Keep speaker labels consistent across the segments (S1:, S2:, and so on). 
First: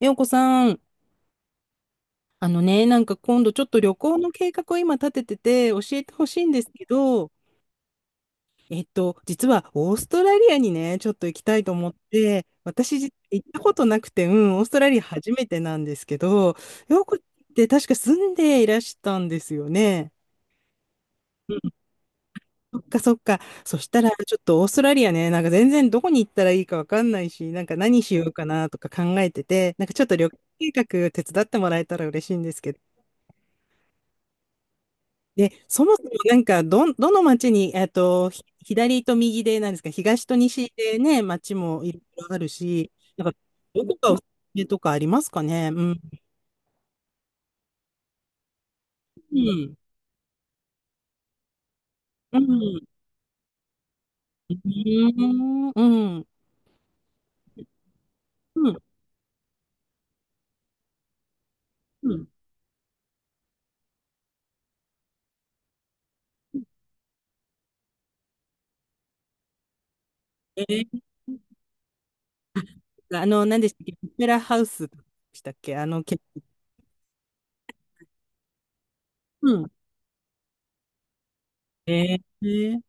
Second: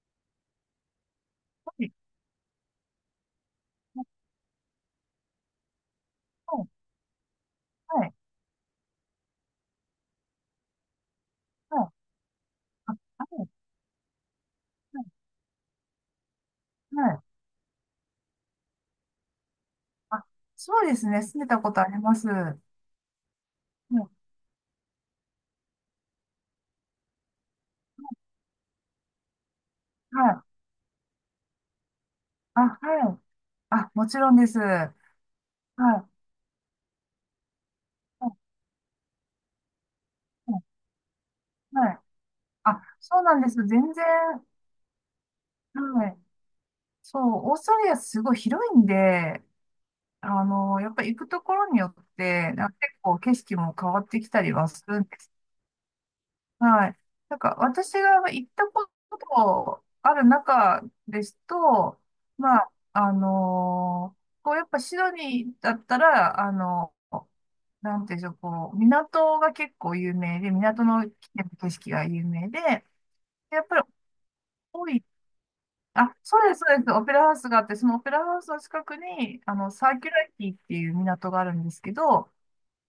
S1: ようこさん、
S2: はい、
S1: なんか今度ちょっと旅行の計画を今立ててて教えてほしいんで
S2: はい、
S1: すけど、
S2: はい、
S1: 実はオーストラリアにね、ちょっと行きたいと
S2: はい、
S1: 思って、
S2: あ、
S1: 私実は
S2: は
S1: 行
S2: い、
S1: ったことなくて、うん、オーストラリア
S2: は
S1: 初めてなんですけど、
S2: い、
S1: よ
S2: は
S1: う
S2: い、あ、はい、
S1: こ
S2: はい、
S1: って確か住んでいらしたんですよね。
S2: あ、そうですね。住んで
S1: う
S2: たこ
S1: ん、
S2: とあります。は
S1: そっかそっか。そしたら
S2: い、
S1: ちょっとオーストラリアね、なんか全然どこに行ったらいいかわかんないし、なんか何しようかなとか考えてて、なんかちょっと
S2: は
S1: 旅行
S2: い、
S1: 計画手伝ってもらえたら嬉しいんです
S2: あ、
S1: けど。
S2: はい。あ、もちろんです。はい、
S1: で、そもそもなんか、どの町に、
S2: はい、
S1: 左と右で、なんですか、東と
S2: はい。
S1: 西でね、町も
S2: は
S1: いろ
S2: い、
S1: いろある
S2: あ、
S1: し、
S2: そう
S1: なん
S2: な
S1: か、
S2: んです。
S1: ど
S2: 全
S1: こ
S2: 然、
S1: かおすすめとかありますかね。うん。
S2: はい。そう、オーストラリアすごい広いん
S1: う
S2: で、
S1: ん。
S2: あの、やっぱり行くところによっ
S1: う
S2: て、なんか
S1: ん。
S2: 結構景色も変わってきたりはする。
S1: うん。うん。
S2: はい。なんか、私が行った
S1: うん
S2: ことある中ですと、
S1: うん、
S2: まあ、こう、やっぱシドニーだったら、あの、なんていうんでしょう、こう、港が結構有名で、
S1: え
S2: 港
S1: ー、
S2: の景色が有名で、
S1: 何
S2: やっ
S1: でし
S2: ぱ
S1: た
S2: り
S1: っけ、オペラハウス
S2: 多
S1: で
S2: い。
S1: したっけ、
S2: あ、そうです、そうです、オペラハウスがあって、そのオペラハウスの近くに、あ
S1: う
S2: の、
S1: ん。
S2: サーキュラティっていう港があるんですけ
S1: え
S2: ど、
S1: ー、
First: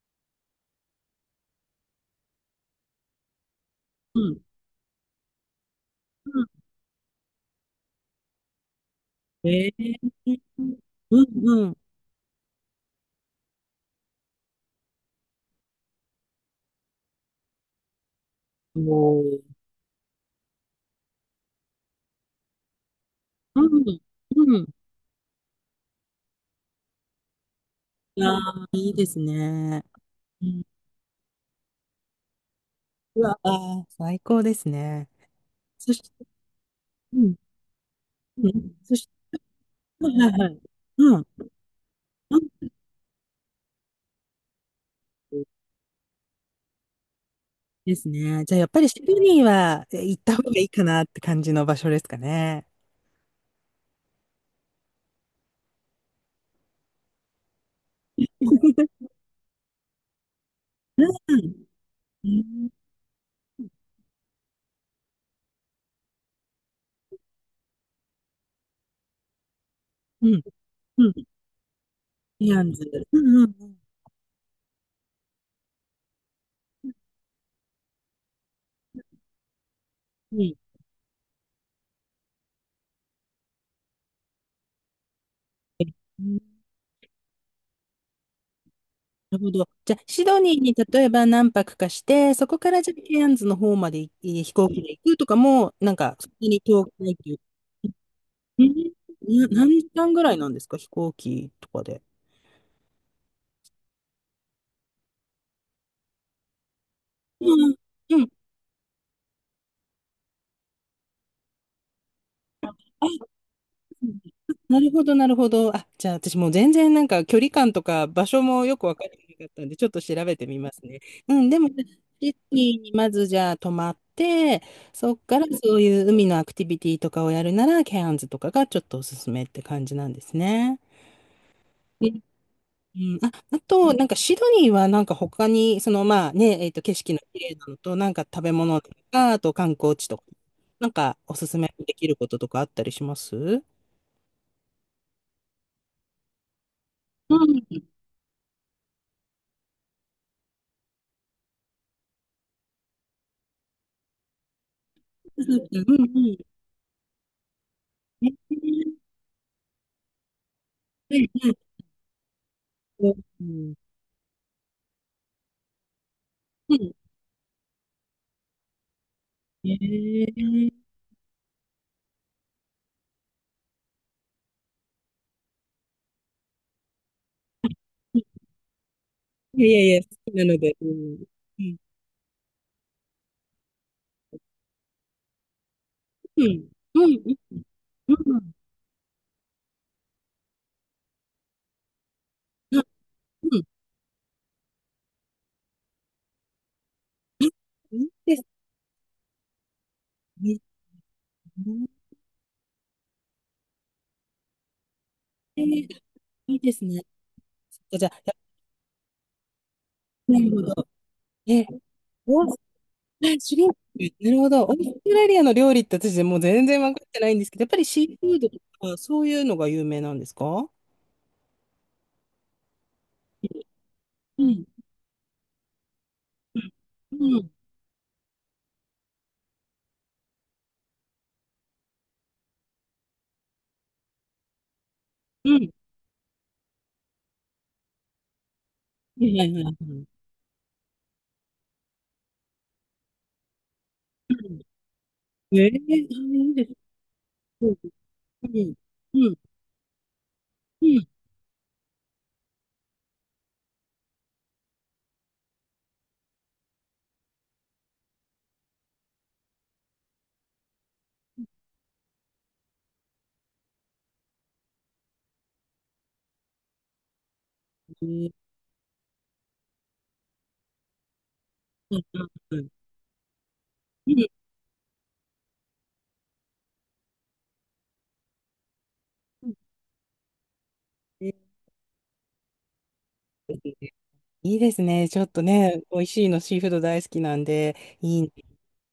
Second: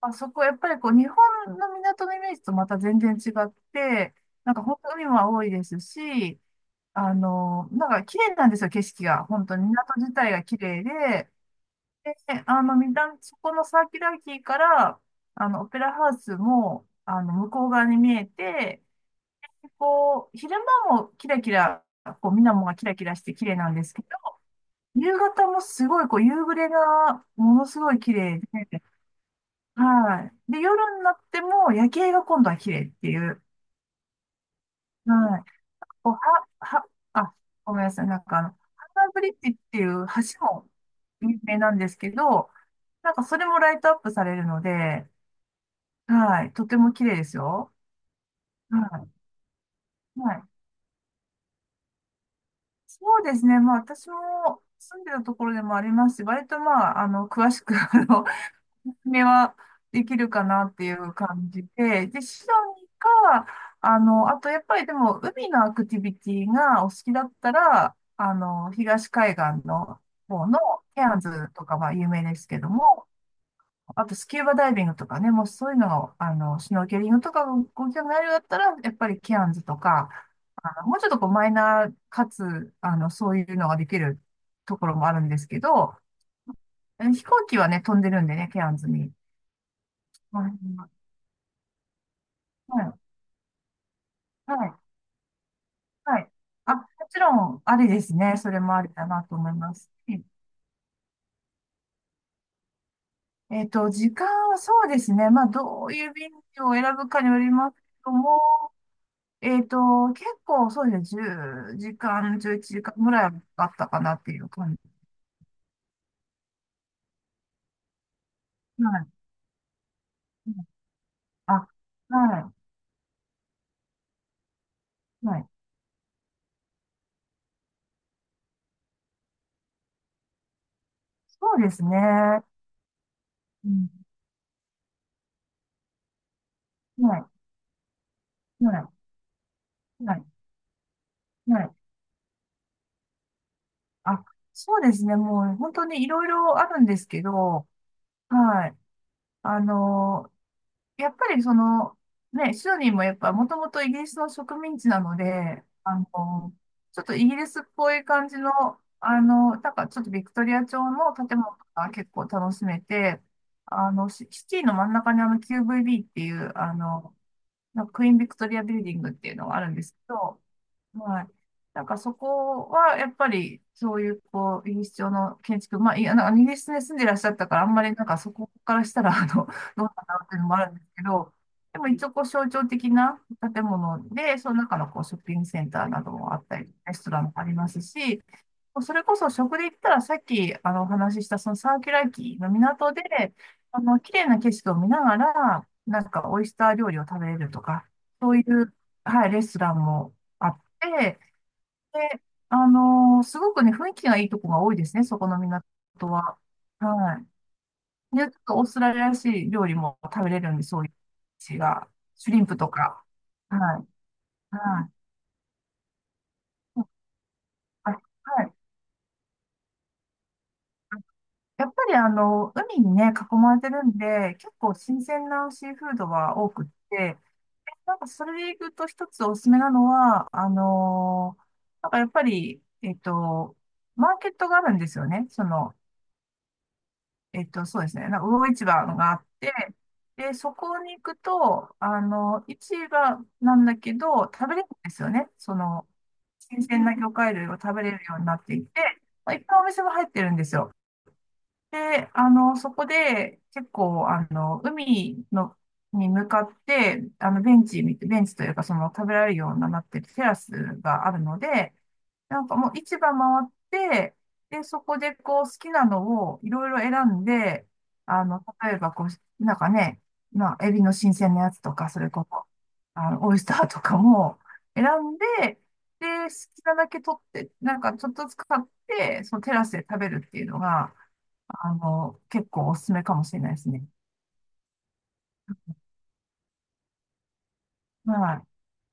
S2: あそこ、やっぱりこう、日本の港のイメージとまた全然違って、
S1: うん。
S2: なんか本当海も多いですし、
S1: うん、
S2: あの、なんか綺麗なんですよ、景色が。本当に
S1: え
S2: 港
S1: ー、
S2: 自体が綺麗
S1: う
S2: で、
S1: ん。
S2: で、あの、みなそこのサーキュラリティから、あの、オペラハウスも、あの、向こう側に見え
S1: う
S2: て、
S1: ん。おー、
S2: こう、昼間もキラキラ、こう、水面がキラキラして綺麗なん
S1: う
S2: です
S1: ん。
S2: けど、
S1: うん。
S2: 夕方もすごい、こう、夕暮れがものすごい綺
S1: あ
S2: 麗
S1: あ、
S2: で、
S1: いいですね。
S2: はい。で、夜になっても夜景が今度は綺麗ってい
S1: うわ
S2: う。
S1: あ、最高ですね。
S2: はい。
S1: そし
S2: こう
S1: て、
S2: は、は、
S1: うん、
S2: あ、ごめんなさい。なんかあ
S1: う
S2: の、ハ
S1: ん、
S2: ン
S1: そし
S2: ナ
S1: て、
S2: ブリッジっていう
S1: はいはい
S2: 橋
S1: はい。
S2: も
S1: うん、
S2: 有名なんですけ
S1: うん、
S2: ど、なんかそれもライトアップされるので、はい。とても綺麗ですよ。
S1: ですね。じゃあ、やっぱりシ
S2: は
S1: ドニーは行
S2: い。
S1: っ
S2: は
S1: た方
S2: い。
S1: がいいかなって感じの場所ですかね。
S2: そうですね。まあ私も住んでたところでもありますし、割とまあ、あの、詳しく、あの、めはできるかなってい
S1: う
S2: う感じ
S1: ん、
S2: で、で、
S1: う
S2: シド
S1: ん、
S2: ニーか、あの、あとやっぱりでも海のアクティビティがお好きだったら、あの、東海岸の方のケ
S1: うん、
S2: アンズとかは有名です
S1: ケ
S2: け
S1: ア
S2: ど
S1: ンズ。
S2: も、
S1: うんうんうん。
S2: あとスキューバダイビングとかね、もうそういうのをあの、シュノーケリングとかご興味あるようだったら、やっぱりケアンズとか、
S1: うん、
S2: あの、もうちょっとこうマイナーかつ、あの、そういうのができるところもあるんですけど、飛行機はね、飛んでるんでね、ケアンズに。
S1: なるほど。じゃあ、シド
S2: う
S1: ニーに
S2: ん、
S1: 例えば何泊かして、そこから
S2: は
S1: じゃ
S2: い。
S1: あケアンズの方まで飛
S2: は
S1: 行
S2: い。
S1: 機で行くとかも、なんか、
S2: は
S1: そ
S2: い。
S1: んなに
S2: あ、も
S1: 遠くないっ
S2: ち
S1: てい
S2: ろ
S1: う。
S2: ん、ありですね。それ
S1: え
S2: もあ
S1: ー
S2: りだなと
S1: な、
S2: 思いま
S1: 何時
S2: す
S1: 間ぐ
S2: し。
S1: らいなんですか、飛行機とかで。
S2: 時間はそうですね。まあ、どういう便を選ぶかによ
S1: う
S2: りま
S1: ん
S2: すけど
S1: うん。
S2: も、えっと、結構そうですね。10時間、11時間ぐ
S1: あ、
S2: らいあったかなっていう感
S1: なるほど、なるほど。あ、じゃあ私もう全然なんか距離感とか場所もよ
S2: じ。
S1: くわ
S2: は
S1: かって
S2: い。
S1: なかったんで、ちょっと調べて
S2: うん、
S1: みますね。うん、でも、
S2: あ、
S1: シド
S2: は
S1: ニーにまずじゃあ泊まって、そっ
S2: い。
S1: か
S2: は
S1: ら
S2: い。
S1: そういう海のアクティビティとかをやるなら、ケアンズとかがちょっとおすすめって感じなんですね。
S2: そうです
S1: うん
S2: ね。
S1: うん、あ、あ
S2: うん。
S1: と、なんかシドニーはなんか他に、そのまあね、景
S2: は
S1: 色の
S2: い。
S1: 綺麗なのと、なんか食べ
S2: は
S1: 物
S2: い。
S1: とか、あと観光地
S2: は
S1: とか、
S2: い。
S1: なんかおすす
S2: は
S1: め
S2: い。
S1: できることとかあったりします。
S2: あ、そうですね。もう本当にいろいろあるんですけ
S1: うん、
S2: ど、
S1: そ
S2: はい。あの、やっぱりその、ね、シドニーもやっぱもともとイギリスの植民地なの
S1: うそう
S2: で、
S1: そう、
S2: あ
S1: う
S2: の、
S1: んうん。
S2: ちょっとイギリスっぽい感じの、
S1: ええ、
S2: あの、なんかちょっとビクトリア朝の
S1: はい
S2: 建物
S1: はい、
S2: が結構楽しめ
S1: そう
S2: て、
S1: うん、
S2: あの、シシティの真ん中にあの QVB っていう、あ
S1: うん。
S2: の、なんかクイーンビクトリアビルディングっていうのがあ
S1: へ
S2: るんですけ
S1: え、
S2: ど、
S1: うん。
S2: はい。なんかそこは、やっぱり、そういう、こう、イギリス調の建築、まあ、いや、なんかイギリスに住んでいらっしゃったから、あんまりなんかそこからしたら、あの、
S1: いやいや
S2: ど
S1: い
S2: うか
S1: や、好
S2: なっ
S1: き
S2: ていう
S1: な
S2: のも
S1: の
S2: あるん
S1: で、
S2: で
S1: う
S2: すけ
S1: ん。
S2: ど、
S1: うん、
S2: でも一応、こう、象徴的な建物で、その中の、こう、ショッピングセンターなどもあ
S1: う
S2: った
S1: ん、
S2: り、レス
S1: う
S2: トラ
S1: ん、
S2: ン
S1: う
S2: も
S1: ん、
S2: ありますし、
S1: う
S2: それこそ食で言ったらさっきあのお話ししたそのサーキュラーキーの
S1: ん、あ、
S2: 港で、
S1: うん、
S2: あの、綺麗な景色を見ながら、なんかオイスター料理を食べれるとか、
S1: い
S2: そ
S1: いで
S2: うい
S1: す
S2: う、はい、レストランもあ
S1: ね。
S2: って、で、あのすごくね、雰囲気がいいとこが多いですね、そこの港
S1: へえ、
S2: は。
S1: いいですね。ち
S2: は
S1: ょっとじゃ
S2: い。
S1: あ、
S2: で、ちょっとオーストラリアらしい料理も食べ
S1: な
S2: れ
S1: る
S2: るん
S1: ほ
S2: で、そう
S1: ど。
S2: いう地
S1: え、
S2: が、シュリ
S1: オ
S2: ン
S1: ー
S2: プ
S1: ス
S2: とか。
S1: あ、シ
S2: は
S1: ュリン
S2: い。
S1: プ、なるほど。オー
S2: はい。
S1: ストラリアの料理って私もう全然分かってないんですけど、やっぱり
S2: あ、は
S1: シ
S2: い。
S1: ーフードとか、そういうのが有名なんですか？
S2: やっぱりあの、海にね、囲まれてるんで、
S1: う
S2: 結
S1: ん、
S2: 構新鮮なシーフードは多くっ
S1: う
S2: て、
S1: ん、うん、
S2: なんかそれでいくと一つおすすめなのは、なんかやっぱり、マーケットがあるんですよね。そ
S1: うん。
S2: の、そうですね。なんか魚市場があ
S1: は
S2: っ
S1: いはい
S2: て、
S1: はいはい。
S2: で、そこに行くと、あの、市場なんだけど、
S1: う
S2: 食べ
S1: ん。
S2: れるんですよね。そ
S1: ええ、あ、
S2: の、
S1: いい
S2: 新
S1: です。
S2: 鮮な魚介類を
S1: うん、
S2: 食べれるようになっ
S1: う
S2: てい
S1: ん、
S2: て、
S1: う
S2: まあ
S1: ん、
S2: いっぱいお店が入ってるんですよ。
S1: うん。え
S2: で、あの、そこで、結構、あの、海の、に向かって、あの、ベンチというか、その、食べられるようになってるテラスがあるので、なんかもう市場回って、で、そこでこう好きなのをいろいろ選んで、あ
S1: え、
S2: の、例えばこう、なんかね、まあ、エビの新鮮なやつとか、
S1: う
S2: そ
S1: ん、
S2: れ
S1: う
S2: こ
S1: ん、
S2: そ、
S1: うん、うん。
S2: あの、オイスターとかも選んで、で、好きなだけ取って、なんかちょっとずつ買って、そのテラスで食べるっていうのが、
S1: ええ、
S2: あの、結構おすすめかもしれないですね。
S1: いいですね。ちょっとね、美味しいの、シーフード大好きなんで、いい。
S2: は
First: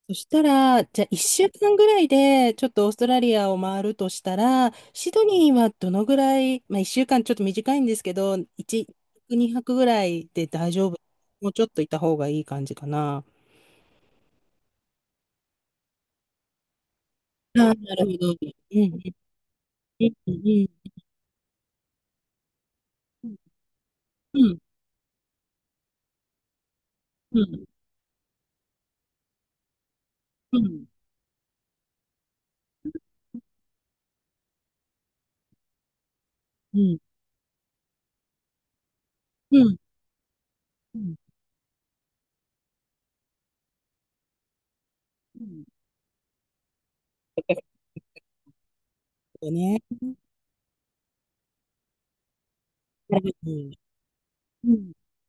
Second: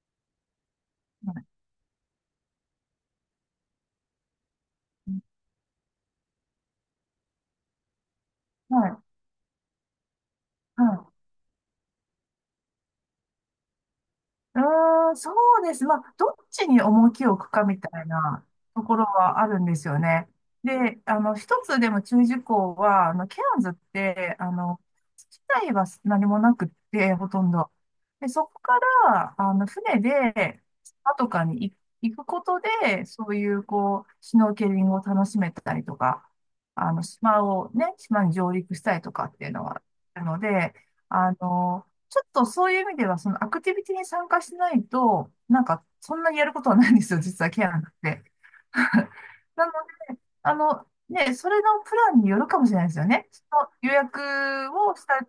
S1: そしたら、じゃあ
S2: い。は
S1: 1
S2: い。
S1: 週間ぐらいで、ちょっとオーストラリアを回るとしたら、シドニーはどのぐらい、まあ1週間ちょっと短いんですけど、1、
S2: はい。
S1: 2泊ぐらいで大
S2: は
S1: 丈夫。
S2: い。
S1: もうちょっといた方がいい感じかな。
S2: うーん、そうです。まあ、どっちに重きを置くか
S1: ああ、
S2: み
S1: な
S2: た
S1: る
S2: い
S1: ほど。
S2: な
S1: うん、う
S2: とこ
S1: ん、
S2: ろはあるんですよね。
S1: うん、
S2: で、あの、一つでも注意事項は、あの、
S1: う
S2: ケアンズって、あ
S1: ん、
S2: の、自体は何もなくって、ほ
S1: うん、
S2: とん
S1: うん、
S2: ど。で、そこから、あの、船
S1: う
S2: で、
S1: ん、うん、
S2: 島とかに行くことで、そういう、こう、シュノーケリングを楽しめたりとか、
S1: う
S2: あ
S1: ん、
S2: の、島をね、島に上陸したりとかっていう
S1: う
S2: の
S1: ん、
S2: はあるので、
S1: うん。
S2: あの、ちょっとそういう意味では、そのアクティビティに参加しないと、
S1: う
S2: な
S1: ん。
S2: んか、そんなにやることはないんですよ、実はケアなんて。なの、
S1: ね。
S2: あの、ね、それのプランによるかもしれないですよ
S1: は
S2: ね。
S1: ね、
S2: そ
S1: う
S2: の
S1: ん。
S2: 予約
S1: うん。
S2: をした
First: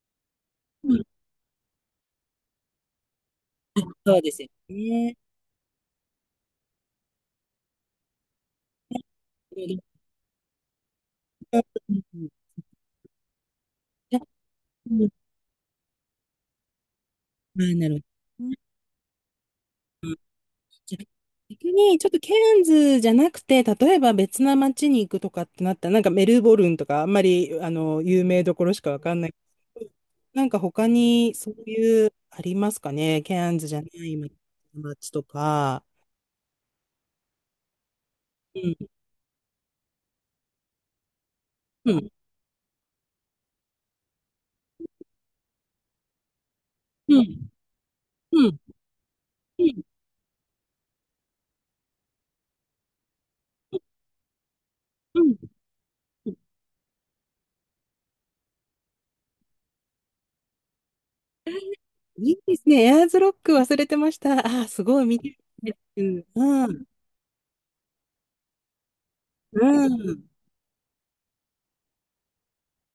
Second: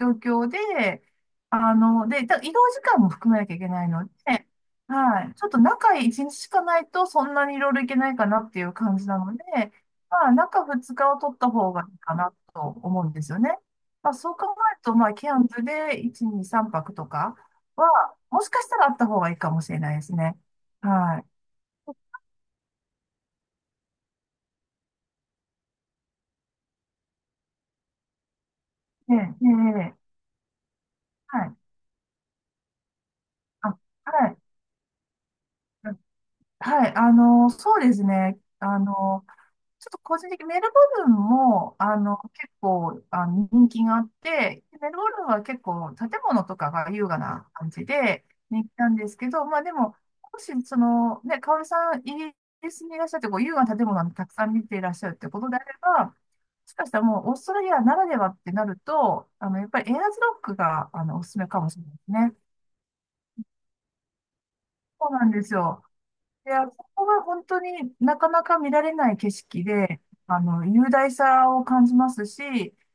S2: 状況
S1: うん。
S2: で、あの、で、移動時間も含めなきゃいけないの
S1: そうです
S2: で、
S1: よね。
S2: はい。ちょっと中1日しかないと、そんなにいろいろいけないかなっていう感じなので、
S1: うん
S2: まあ、中2日を取った方が
S1: う
S2: いいか
S1: ん。
S2: なと思うんですよね。まあ、
S1: じゃ、
S2: そう考える
S1: う
S2: と、
S1: ん、
S2: まあ、キ
S1: あ、
S2: ャンプで1、2、3泊とか
S1: なる
S2: は、も
S1: ほど
S2: し
S1: ね。
S2: かしたらあった方がいいかもしれないですね。
S1: じゃ、
S2: は
S1: 逆にちょっとケアンズじゃなくて、例えば別な街に行くとかってなったら、なんかメルボルンとかあんまりあの有名どころしかわか
S2: い。ええ、
S1: んない。
S2: ええ、
S1: けど
S2: ええ、
S1: なんか他に
S2: は
S1: そう
S2: い。
S1: いうありますかね。ケアンズじ
S2: あ、
S1: ゃない
S2: はい。
S1: 街とか。
S2: はい、あの、そうですね。
S1: うん。
S2: あの、ちょっと個人的にメルボルンも、
S1: う
S2: あ
S1: ん。
S2: の、結構、あの、人気があって、メルボルンは結構建物とかが優雅
S1: う
S2: な
S1: ん。
S2: 感じで
S1: うん。
S2: 人気なんですけど、まあ
S1: う
S2: で
S1: ん。
S2: も、もし、その、ね、香織さん、イギリスにいらっしゃって、こう、優雅な建物をたくさん見ていらっしゃるっ
S1: う
S2: て
S1: ん。
S2: ことであれば、も
S1: うん。
S2: しかしたらもう、オーストラリアならではってなると、あの、やっぱりエアーズロックが、あの、おすすめかもしれないです
S1: い
S2: ね。
S1: いですね。エアーズロック忘れてました。ああ、すごい
S2: そう
S1: 見
S2: なん
S1: て
S2: ですよ。
S1: る。う
S2: いや、
S1: ん。う
S2: そ
S1: ん。
S2: こが本当になかなか見られない景色
S1: う
S2: で、
S1: ん。
S2: 雄大さを感じますし、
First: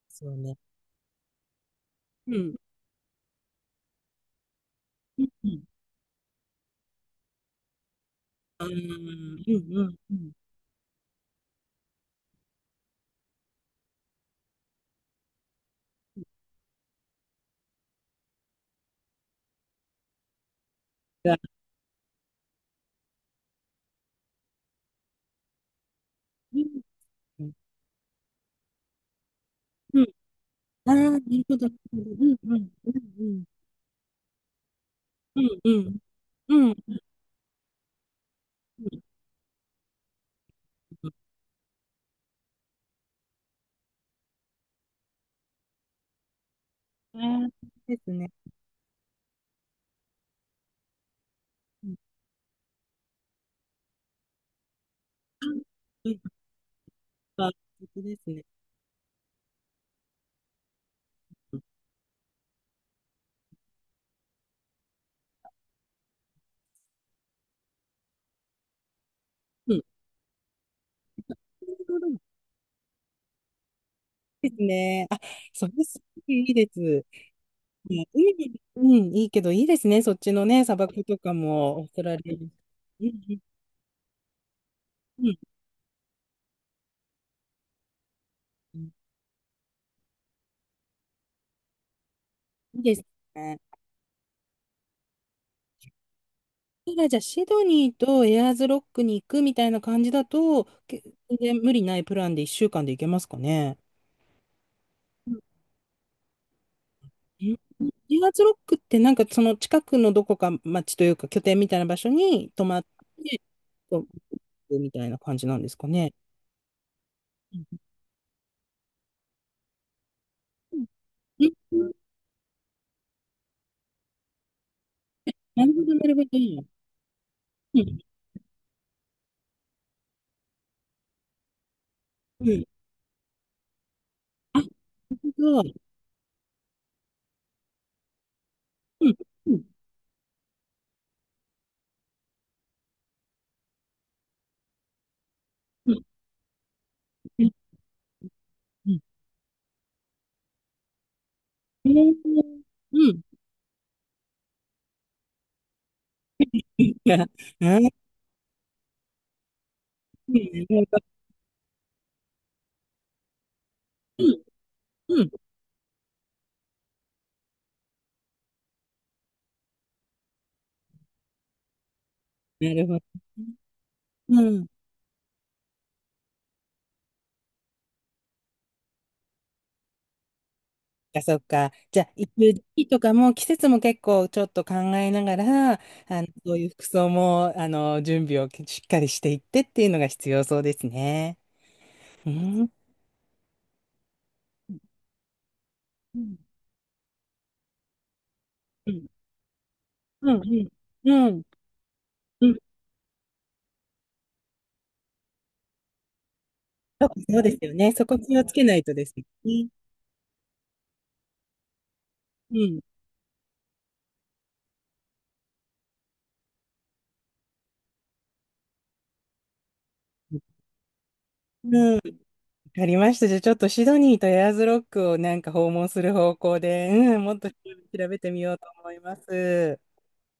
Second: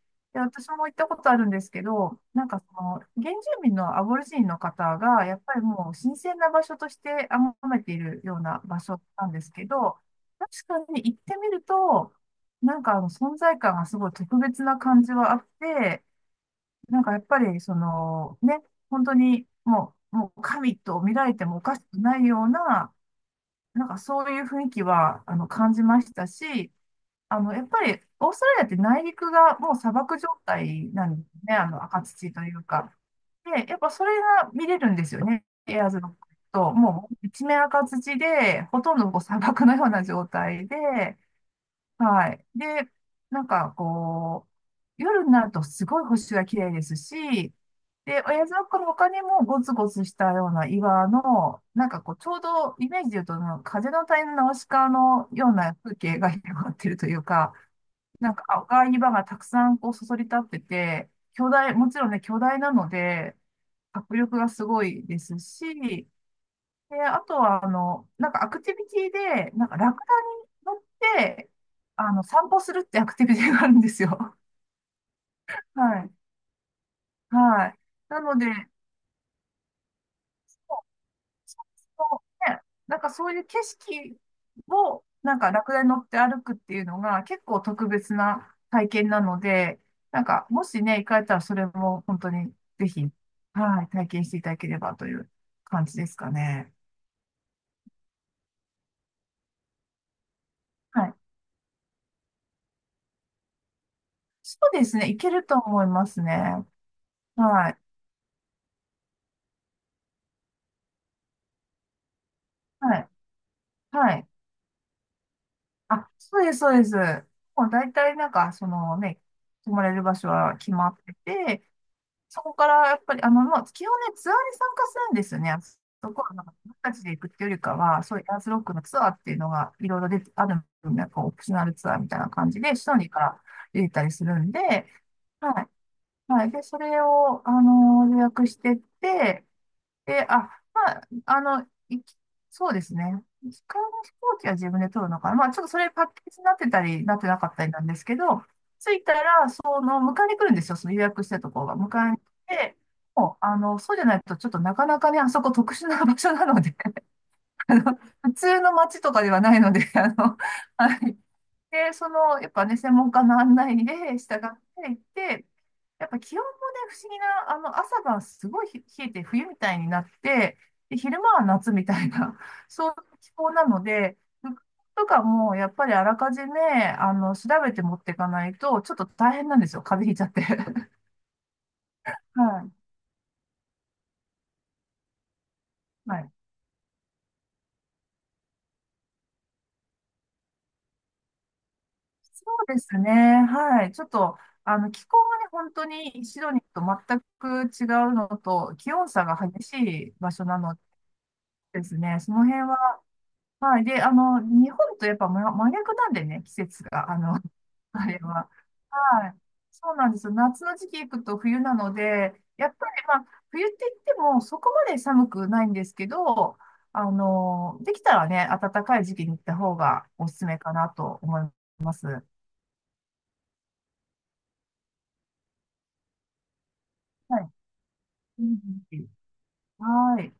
S1: そう
S2: で、
S1: ね。
S2: 私も行ったことあるんですけど、
S1: う
S2: なん
S1: ん。
S2: かその、原住民のアボリジニの方
S1: う
S2: が、やっぱり
S1: ん。
S2: もう神聖な場所として崇めているような場所なんです
S1: う
S2: けど、
S1: ん。
S2: 確かに行ってみると、なんかあの存在感がすごい特別な感じはあって、なんかやっぱりその、ね、本当にもう神と見ら
S1: あ
S2: れ
S1: あ、
S2: てもおかしくないような、なんかそういう雰囲気は、感じました
S1: うんうんう
S2: し、
S1: ん、そうね、
S2: やっぱり、オーストラリアって内陸がもう砂
S1: うんうん
S2: 漠状態
S1: うん、あ、うん
S2: な
S1: うんう
S2: ん
S1: んが、うんうん。ああ、な
S2: で
S1: る
S2: すね。
S1: ほ
S2: あ
S1: ど。
S2: の、
S1: う
S2: 赤土
S1: ん
S2: とい
S1: う
S2: う
S1: ん。う
S2: か。
S1: んうん。
S2: で、やっぱそれが見れるんですよ
S1: う
S2: ね。
S1: んう
S2: エアー
S1: ん。
S2: ズロック
S1: うん
S2: と、
S1: うん。
S2: もう一面赤土で、ほとんどこう砂漠のような状態で、
S1: うん。
S2: はい。で、なんかこう、夜になるとすごい星が綺麗です
S1: あー、
S2: し、
S1: そうです
S2: で、
S1: ね。
S2: 親父のの他にもゴツゴツしたような岩の、な
S1: う
S2: ん
S1: ん。
S2: かこう、ちょうどイメージで言うと、なんか風の谷のナウシカの
S1: あ、
S2: ような風
S1: や
S2: 景が
S1: っ
S2: 広がってるという
S1: た、素
S2: か、
S1: 敵です
S2: なんか
S1: ね。
S2: 赤い岩がたくさんこうそそり立ってて、巨
S1: うん。
S2: 大、もちろんね、巨大なので、迫力がすごいですし、で、あとは、なんかアクティビティで、なん
S1: う
S2: か
S1: ん。
S2: ラクダに乗って、散歩するってアクティビティがあるんですよ。
S1: ですね。あ、そ れ
S2: は
S1: す
S2: い。
S1: ごいいいです。
S2: はい。
S1: いや
S2: な
S1: い
S2: ので、
S1: い、うん、いいけど、いいですね。そっちのね、砂漠とかも、オーストラ
S2: そ
S1: リ
S2: うね、
S1: ア。
S2: なん
S1: う
S2: かそうい
S1: ん
S2: う景色を、な
S1: う
S2: んかラクダに乗って歩くっていうのが結構特別な体験
S1: ん、
S2: なので、なんか、もしね、行かれたらそれも本当に
S1: いい
S2: ぜ
S1: です
S2: ひ、
S1: ね。
S2: はい、体験していただければという感じですかね。
S1: それじゃあシドニーとエアーズロックに行くみたいな感じだと全
S2: はい。
S1: 然無理ないプランで一週間で行けますかね？
S2: そうですね、行けると思いますね。
S1: エ
S2: はい。
S1: アーズロックってなんかその近くのどこか町というか拠点みたいな場所に泊まっ
S2: はい。はい。
S1: てみたいな感じなんですか
S2: あ、
S1: ね？
S2: そうです、そうです。
S1: う
S2: もう
S1: ん、
S2: 大体なんか、そのね、泊まれる場所は決まってて、そこからやっぱり、まあ、基本ね、ツアーに参加するんですよね。
S1: なるほどな
S2: そ
S1: るほ
S2: こは
S1: ど
S2: なんか、
S1: ね。
S2: 僕たちで行くっていうよりかは、そういうエアーズロックのツアーっていうのが、いろいろ出て、あるんで、こう、オプショナルツアーみたいな感
S1: う
S2: じ
S1: ん、
S2: で、シドニーから出てたりするん
S1: あ、な
S2: で、
S1: るほ
S2: はい。
S1: ど。
S2: はい。で、それを、予約してっ
S1: うん
S2: て、
S1: うん
S2: で、あ、まあ、いきそうですね。機械の飛行機は自分で取るのかな。まあ、ちょっとそれ
S1: う
S2: パ
S1: ん
S2: ッケージになってたり、なってな
S1: うん
S2: か
S1: う
S2: った
S1: ん
S2: りなんですけど、着
S1: う
S2: いたら、その、迎えに来るんですよ。その予約したところが。
S1: ん
S2: 迎えに来て、
S1: うん
S2: もう、そうじゃないと、ちょっとなかなかね、あそこ特殊な場所なので、あの、普通の街とかではないので、はいで、その、やっぱね、専門家の案内で
S1: う
S2: 従
S1: ん。
S2: っていっ
S1: うん。
S2: て、やっぱ気温もね、不思議な、朝晩すごい冷えて冬みたいになって、で、昼間は夏みたいな、
S1: なる
S2: そうい
S1: ほ
S2: う
S1: ど。
S2: 気候なので、
S1: う
S2: 服
S1: ん。
S2: とかもやっぱりあらかじめ、調べて持っていかないと、ちょっと大変なんですよ。風邪ひいちゃって。
S1: あ、そっか。じゃあ、行く
S2: は
S1: 時
S2: い。
S1: 期とかも、季節も結構ちょっと考えながら、
S2: はい。
S1: そういう服装も、準備をしっかりしていってっていうのが必要そうですね。う
S2: そ
S1: ん。
S2: うですね。はい。ちょっと、気候がね、本当
S1: う
S2: に
S1: ん。
S2: シドニーと全く違うのと、
S1: う
S2: 気
S1: ん。
S2: 温差が激しい
S1: う
S2: 場
S1: ん。
S2: 所な
S1: うん。
S2: の
S1: うん
S2: ですね。その
S1: うん、
S2: 辺は、はい。で、日本とやっぱ真真逆なんでね、季節
S1: そう
S2: が、
S1: そうですよね。そ
S2: あ
S1: こ
S2: れ
S1: 気を
S2: は。
S1: つけないとです
S2: はい。
S1: ね。
S2: そうなんですよ。夏の時期行くと冬なので、
S1: う
S2: やっ
S1: ん。
S2: ぱりまあ、冬って言ってもそこまで寒くないんですけど、できたらね、暖かい時期に行った方がおす
S1: わ
S2: すめかなと思います。は
S1: かりました。じゃあ、ちょっとシドニーとエアーズロックをなんか訪問する方向で、うん、もっと
S2: い。
S1: 調べてみ
S2: う
S1: よう
S2: ん
S1: と思います。
S2: はい。